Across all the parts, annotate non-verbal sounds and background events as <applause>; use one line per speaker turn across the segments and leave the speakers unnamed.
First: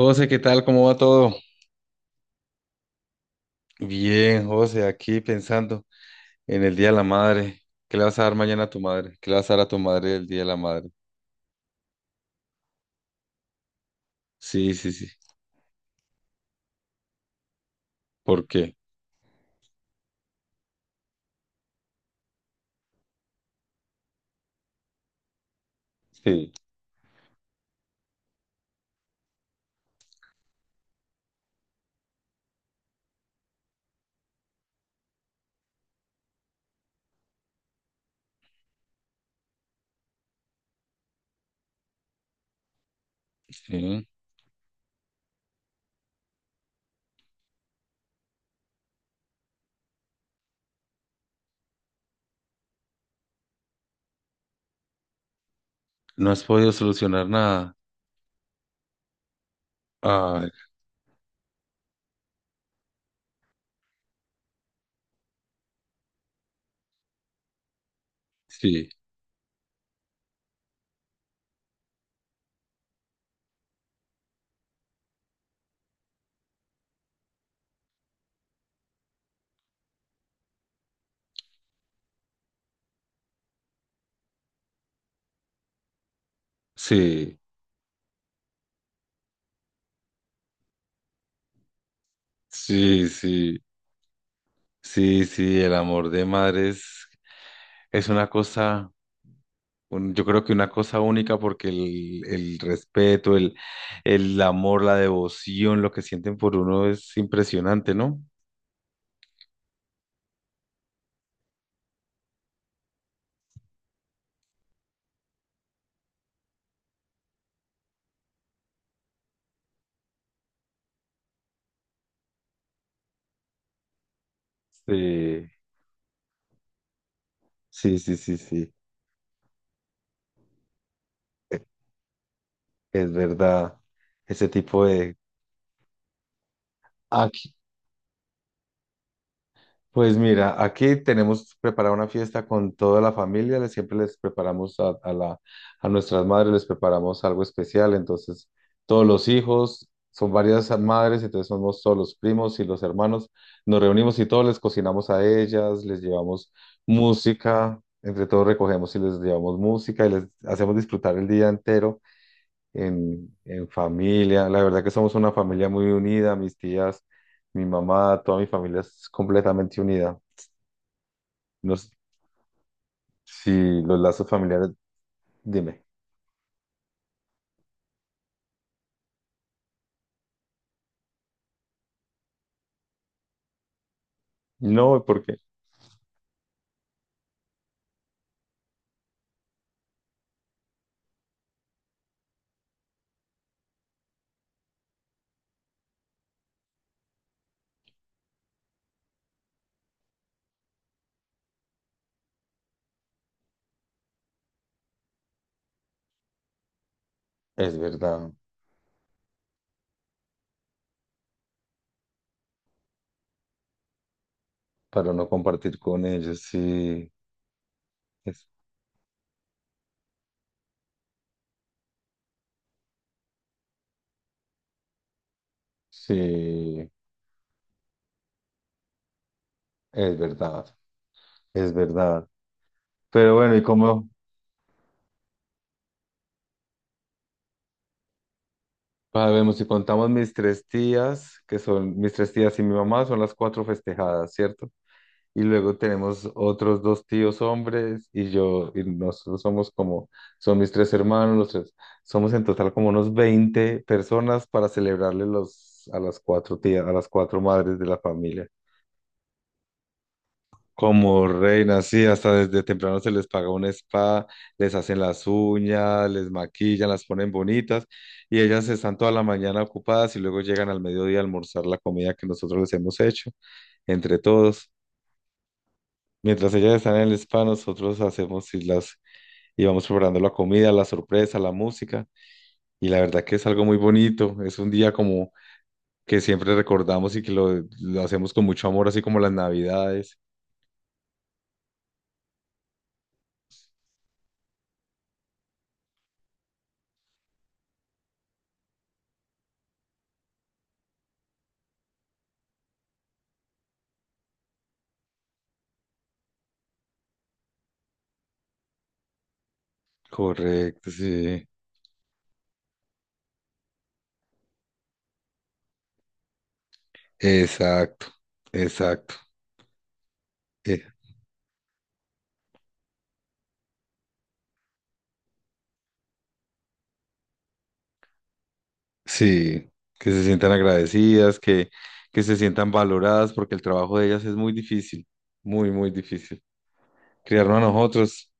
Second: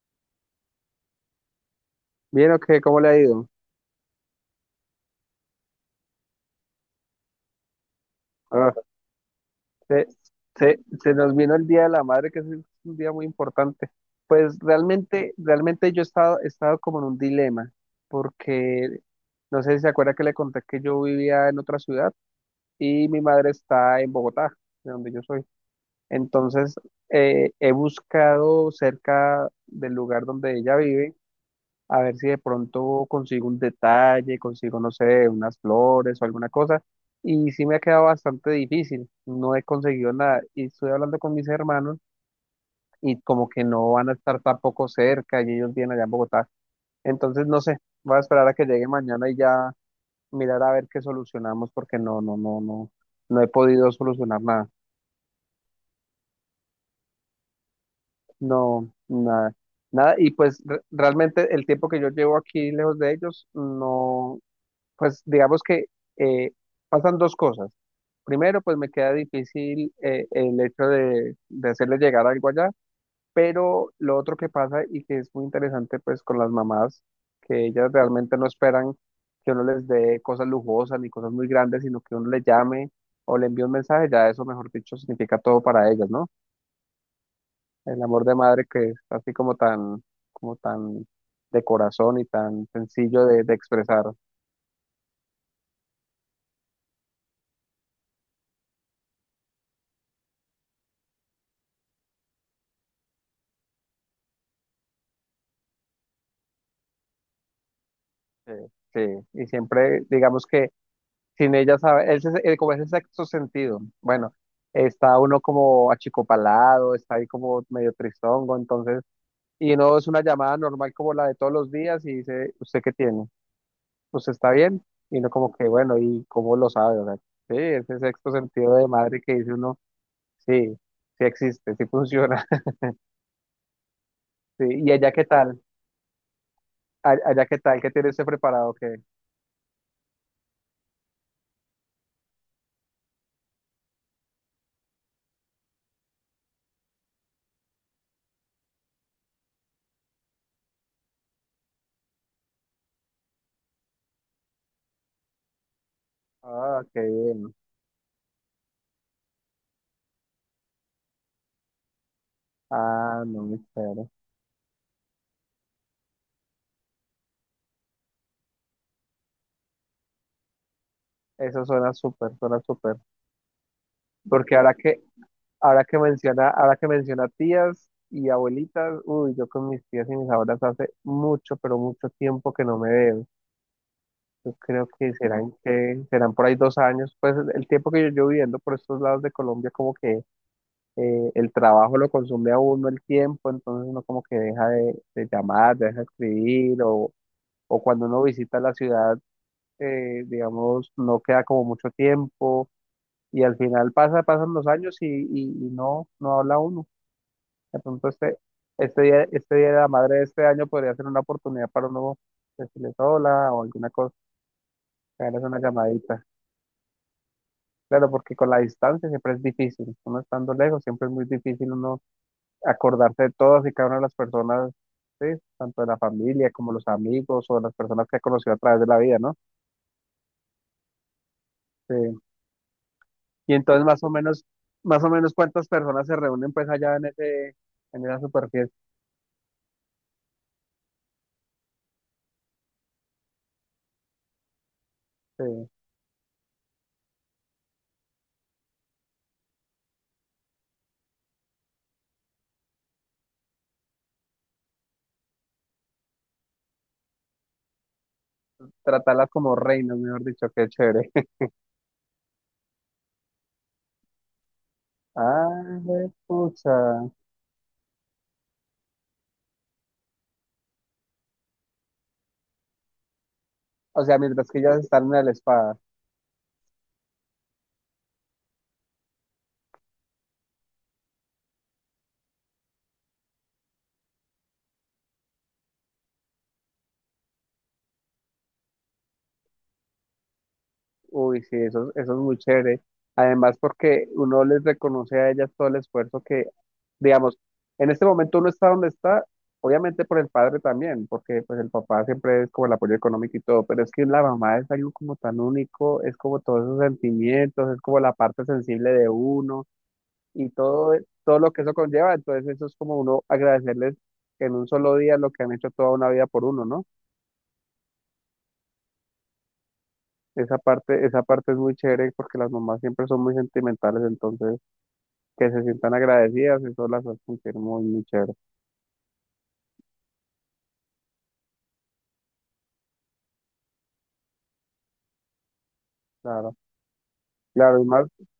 José, ¿qué tal? ¿Cómo va todo?
Bien, ok, ¿cómo le ha ido?
Bien, José, aquí pensando en el Día de la Madre. ¿Qué le vas a dar mañana a
Ah,
tu madre? ¿Qué le vas a dar a tu
se,
madre el Día de la Madre?
Se nos vino el Día de la Madre, que es un día muy importante. Pues
Sí, sí, sí.
realmente yo he estado como en un dilema,
¿Por qué?
porque no sé si se acuerda que le conté que yo vivía en otra ciudad y mi madre está en Bogotá, de donde yo soy.
Sí.
Entonces, he buscado cerca del lugar donde ella vive a ver si de pronto consigo un detalle, consigo, no sé, unas flores o alguna cosa. Y sí me ha quedado bastante difícil, no he conseguido nada. Y estoy hablando con mis hermanos y como que no
Sí.
van a estar tampoco cerca y ellos vienen allá en Bogotá. Entonces, no sé, voy a esperar a que llegue mañana y ya mirar a ver qué solucionamos porque no he podido solucionar nada.
No has podido solucionar nada.
No, nada. Nada, y
Ay,
pues realmente el tiempo que yo llevo aquí lejos de ellos, no. Pues digamos que eh, pasan dos cosas. Primero, pues
sí,
me queda difícil el hecho de hacerle llegar algo allá, pero lo otro que pasa y que es muy interesante pues con las mamás, que ellas realmente no esperan que uno les dé cosas lujosas ni cosas muy grandes, sino que uno le llame o le envíe un mensaje, ya eso, mejor dicho, significa todo para ellas, ¿no?
sí,
El amor de madre que es así como tan de corazón y tan
sí,
sencillo de
sí,
expresar.
sí, sí. El amor de madre es una cosa, yo creo que una cosa única porque el respeto, el amor, la devoción, lo que sienten por uno es impresionante, ¿no?
Sí, sí, y siempre digamos que sin ella sabe, ese, como ese sexto sentido, bueno, está uno como achicopalado, está ahí como medio tristongo, entonces, y no es una llamada normal como la de todos los días y dice, ¿usted qué tiene? ¿Usted está bien? Y uno
Sí,
como que, bueno, ¿y cómo lo sabe? O sea, sí,
sí,
ese
sí,
sexto
sí, sí,
sentido de madre que dice uno, sí, sí existe, sí funciona. <laughs>
es verdad. Ese
Sí,
tipo
¿y allá
de...
qué tal? ¿Allá
Aquí,
qué tal? ¿Qué tiene usted preparado? ¿Qué?
pues mira, aquí tenemos preparada una fiesta con toda la familia. Les siempre les preparamos a la, a nuestras madres, les preparamos algo especial, entonces todos los hijos, son varias madres, entonces somos todos los primos y los hermanos, nos reunimos y todos les cocinamos a ellas, les llevamos
Ah, qué bien.
música, entre todos recogemos y les llevamos música y les hacemos disfrutar el día entero
Ah, no, me
en
espera.
familia. La verdad que somos una familia muy unida, mis tías, mi mamá, toda mi familia es completamente unida.
Eso
No
suena súper, suena súper.
si los lazos
Porque
familiares,
ahora que,
dime.
ahora que menciona tías y abuelitas, uy, yo con mis tías y mis abuelas hace mucho, pero mucho tiempo que no me veo. Yo creo
No,
que
porque
serán por ahí 2 años. Pues el tiempo que yo llevo viviendo por estos lados de Colombia, como que el trabajo lo consume a uno el tiempo, entonces uno como que deja de llamar, deja de escribir, o cuando uno visita la ciudad, digamos, no queda como mucho tiempo y al final pasa, pasan los años y, y no, no habla uno.
es
De pronto
verdad,
este, este día de la madre de este año podría ser una oportunidad para uno decirles hola o alguna cosa,
para no
hacerles una
compartir con
llamadita.
ellos,
Claro, porque
es,
con la distancia siempre es difícil. Uno estando lejos siempre es muy difícil uno acordarse de todas y cada una de las personas, ¿sí? Tanto de la familia como los
sí,
amigos o las personas que ha conocido a través de la vida, ¿no?
es verdad, es
Sí.
verdad. Pero
Y
bueno, ¿y
entonces
cómo?
más o menos cuántas personas se reúnen pues allá en ese, en esa super fiesta.
Sabemos, si contamos mis tres tías, que son mis tres tías y mi mamá, son las cuatro festejadas, ¿cierto? Y luego tenemos otros dos tíos hombres y yo, y nosotros somos como, son mis tres hermanos, los tres, somos en total como unos 20 personas para celebrarle los, a las cuatro tías, a las cuatro madres de la familia.
Tratarlas como reinas, mejor dicho, qué chévere.
Como
<laughs>
reinas, sí, hasta desde temprano se les paga un spa, les hacen las uñas,
Ah,
les
pucha.
maquillan, las ponen bonitas y ellas están toda la mañana ocupadas y luego llegan al mediodía a almorzar la comida que nosotros les hemos hecho
O
entre
sea, mientras que
todos.
ellas están en la espada.
Mientras ellas están en el spa, nosotros hacemos y las y vamos preparando la comida, la sorpresa, la música. Y la verdad que es algo muy bonito. Es un día como que siempre recordamos y que lo hacemos con mucho amor, así como las Navidades.
Uy, sí, eso es muy chévere. Además, porque uno les reconoce a ellas todo el esfuerzo que, digamos, en este momento uno está donde está, obviamente por el padre también, porque pues el papá siempre es como el apoyo económico y todo, pero es que la mamá es algo como tan único, es como todos esos sentimientos, es como la parte sensible de uno. Y
Correcto,
todo, todo
sí.
lo que eso conlleva. Entonces eso es como uno agradecerles en un solo día lo que han hecho toda una vida por uno, ¿no?
Exacto, exacto. Eh,
Esa parte es muy chévere porque las mamás siempre son muy sentimentales, entonces que se sientan agradecidas, eso las hace sentir muy, muy chévere.
sí, que se sientan agradecidas, que se sientan valoradas, porque el trabajo de ellas es muy difícil, muy, muy difícil.
Claro,
Criarnos a
claro, y más,
nosotros,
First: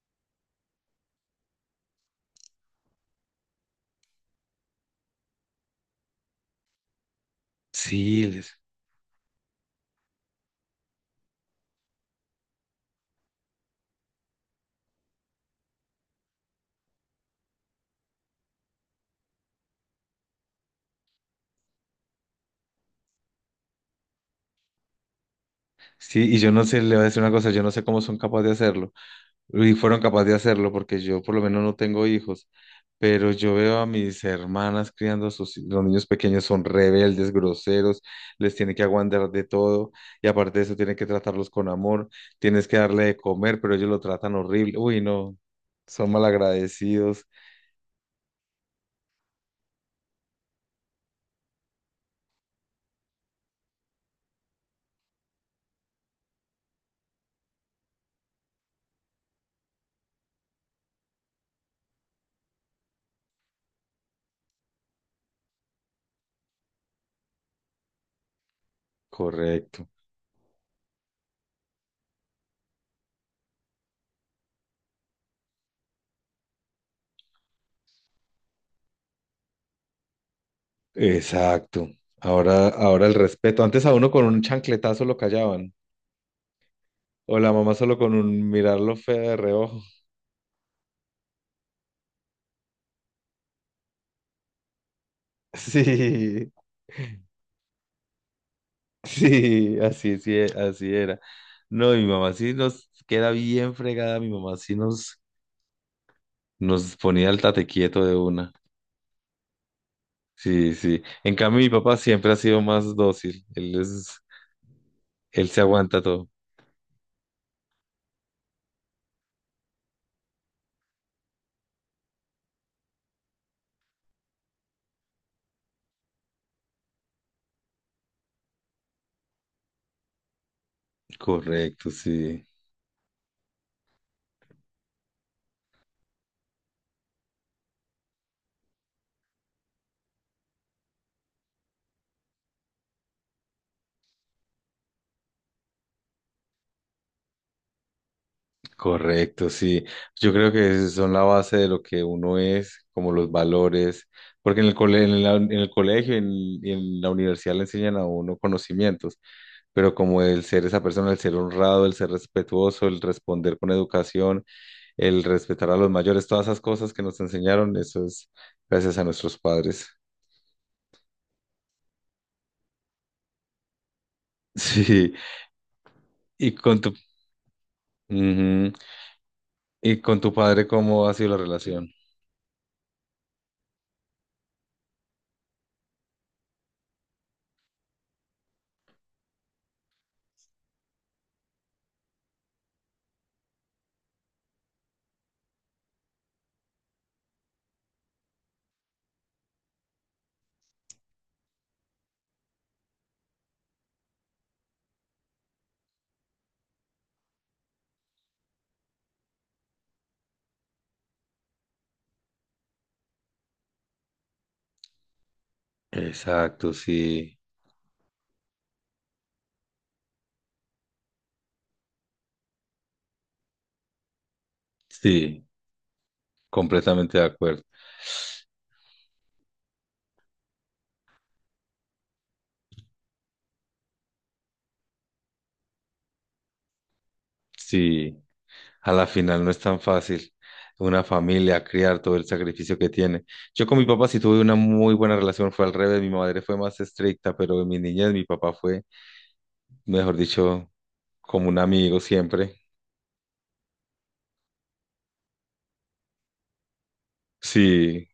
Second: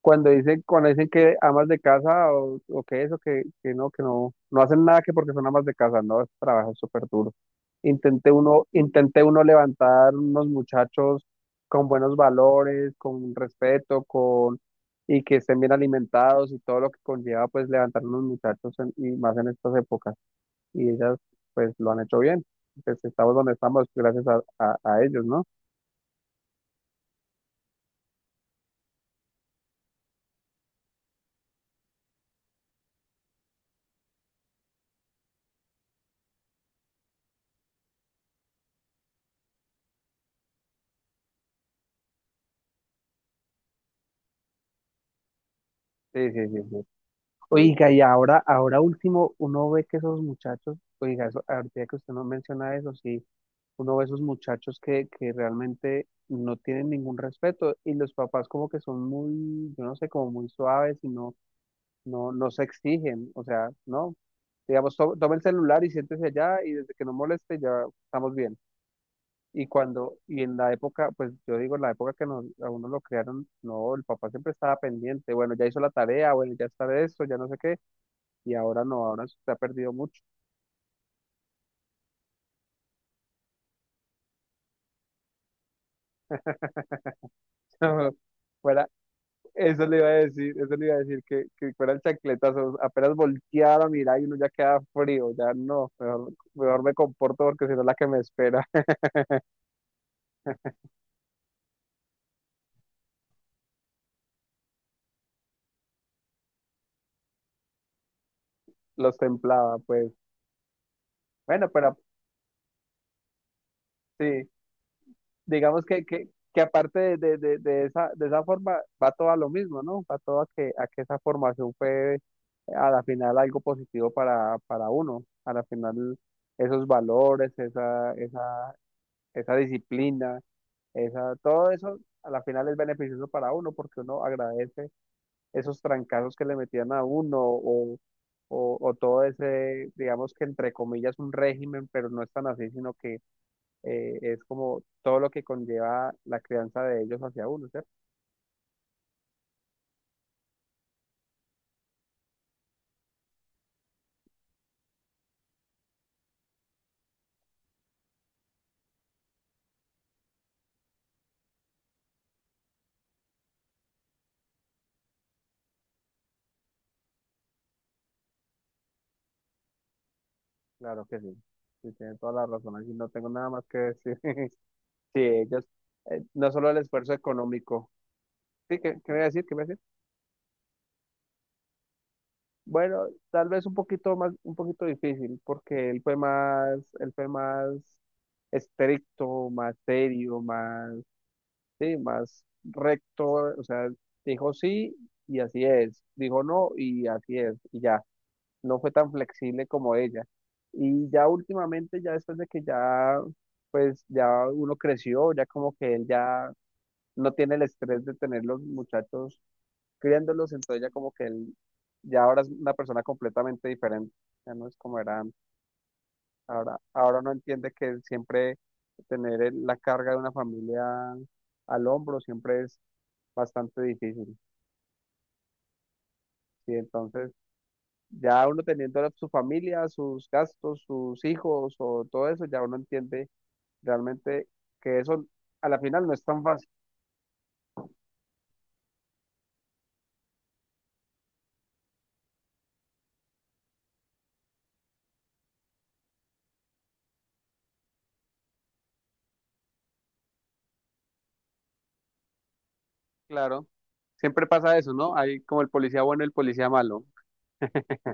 cuando dicen que amas de casa o que eso, que, que no, no hacen nada que porque son amas de casa, no, ese trabajo es súper duro.
sí, les.
Intenté uno levantar unos muchachos con buenos valores, con respeto, con, y que estén bien alimentados y todo lo que conlleva pues levantar unos muchachos y más en estas épocas. Y ellas pues lo han hecho bien. Pues estamos donde estamos gracias a, a ellos, ¿no?
Sí, y yo no sé, le voy a decir una cosa, yo no sé cómo son capaces de hacerlo, y fueron capaces de hacerlo, porque yo por lo menos no tengo hijos, pero yo veo a mis hermanas criando a sus, los niños pequeños, son rebeldes, groseros, les tiene que aguantar de todo, y aparte de eso tiene que tratarlos con amor, tienes que darle de comer, pero ellos lo tratan horrible, uy, no, son
Sí, sí, sí, sí.
malagradecidos,
Oiga, y ahora, ahora último, uno ve que esos muchachos, oiga, eso, ahorita que usted no menciona eso, sí, uno ve esos muchachos que realmente no tienen ningún respeto y los papás como que son muy, yo no sé, como muy suaves y no, no se exigen, o sea, no, digamos, toma el celular y siéntese allá y desde que no moleste ya estamos bien. Y
correcto,
cuando, y en la época, pues yo digo, en la época que nos, a uno lo crearon, no, el papá siempre estaba pendiente, bueno, ya hizo la tarea, bueno, ya está de esto, ya no sé qué y ahora no, ahora se ha perdido mucho.
exacto, ahora, ahora el respeto, antes a uno con un chancletazo lo callaban, o la mamá solo con
<laughs>
un
Fuera,
mirarlo feo de reojo.
eso le iba a decir, eso le iba a decir, que fuera el chancletazo, apenas voltear a mirar y uno ya queda frío, ya
<laughs>
no, mejor,
Sí,
mejor me comporto porque si no la que me espera, <laughs>
sí, así, sí, así era. No, mi mamá sí nos queda bien fregada, mi mamá sí nos, nos ponía el tate quieto de una.
los templaba, pues.
Sí, sí. En cambio, mi
Bueno,
papá
pero
siempre ha sido más dócil. Él es,
sí,
él se
digamos
aguanta todo.
que aparte de esa forma, va todo a lo mismo, ¿no? Va todo a que esa formación fue a la final algo positivo para uno, a la final esos valores, esa, esa esa disciplina, esa, todo
Correcto,
eso a la
sí,
final es beneficioso para uno porque uno agradece esos trancazos que le metían a uno o, o todo ese, digamos que entre comillas, un régimen, pero no es tan así, sino que es como todo lo que conlleva la crianza de ellos hacia uno, ¿cierto?
correcto, sí. Yo creo que son la base de lo que uno es, como los valores, porque en el en en el colegio y en la universidad le enseñan a uno conocimientos pero como el ser esa persona, el ser honrado, el ser respetuoso, el responder con educación, el respetar a los mayores, todas esas cosas que nos enseñaron, eso es gracias a nuestros padres. <laughs>
Claro que sí. Sí, tienen toda la razón, así no tengo nada más que decir. <laughs>
Sí,
Sí, ellos, no
y
solo el
con tu,
esfuerzo económico.
ujú.
Sí, ¿qué, qué me iba a decir? ¿Qué me iba a decir?
Y con tu padre, ¿cómo ha sido la relación?
Bueno, tal vez un poquito más, un poquito difícil, porque él fue más estricto, más serio, más, sí, más recto, o sea, dijo sí y así es, dijo no y así es, y ya, no fue tan flexible como ella. Y ya últimamente, ya después de que ya, pues ya uno creció, ya como que él ya no tiene el estrés de tener los muchachos criándolos, entonces ya como que él ya ahora es una persona completamente diferente, ya no es como era antes.
Exacto,
Ahora, ahora no
sí,
entiende que siempre tener la carga de una familia al hombro siempre es bastante difícil.
sí,
Y
completamente de
entonces
acuerdo.
ya uno teniendo su familia, sus gastos, sus hijos o todo eso, ya uno entiende realmente que eso a la final no es tan fácil.
Sí. A la final no es tan fácil. Una familia, criar todo el sacrificio que tiene. Yo con mi papá sí tuve una muy buena relación, fue al revés, mi madre fue más estricta, pero en mi niñez mi papá fue, mejor dicho, como un amigo siempre.
Claro, siempre pasa eso, ¿no? Hay como el policía bueno y el policía malo.
Sí,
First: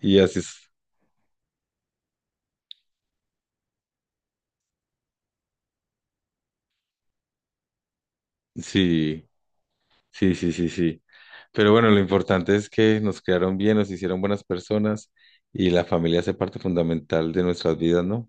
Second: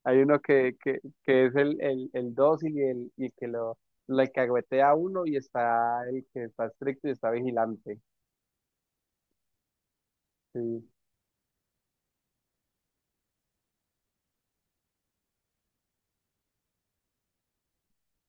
y
Hay
así
uno
es.
que es el dócil y el, y que lo alcahuetea a uno y está el que está estricto y está vigilante.
Sí, sí, sí, sí,
Sí,
sí. Pero bueno, lo importante es que nos crearon bien, nos hicieron buenas personas y la familia hace parte fundamental de nuestras vidas, ¿no?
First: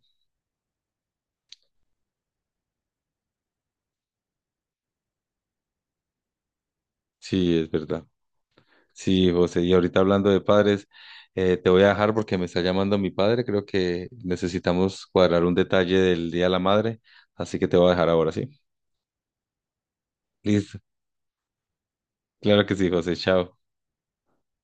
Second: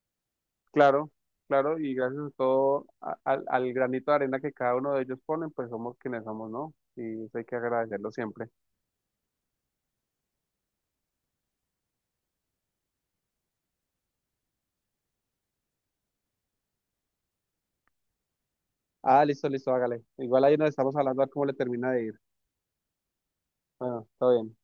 claro, claro, y gracias a todo, al, al granito de arena que cada uno de ellos ponen, pues somos quienes somos, ¿no? Y eso hay que
Sí, es verdad.
agradecerlo siempre.
Sí, José, y ahorita hablando de padres, te voy a dejar porque me está llamando mi padre. Creo que necesitamos cuadrar un detalle del Día de la Madre, así que te voy a dejar ahora, ¿sí?
Ah, listo, listo, hágale. Igual ahí nos
Listo.
estamos hablando a ver cómo le termina de ir.
Claro que sí, José. Chao.
Bueno, todo bien.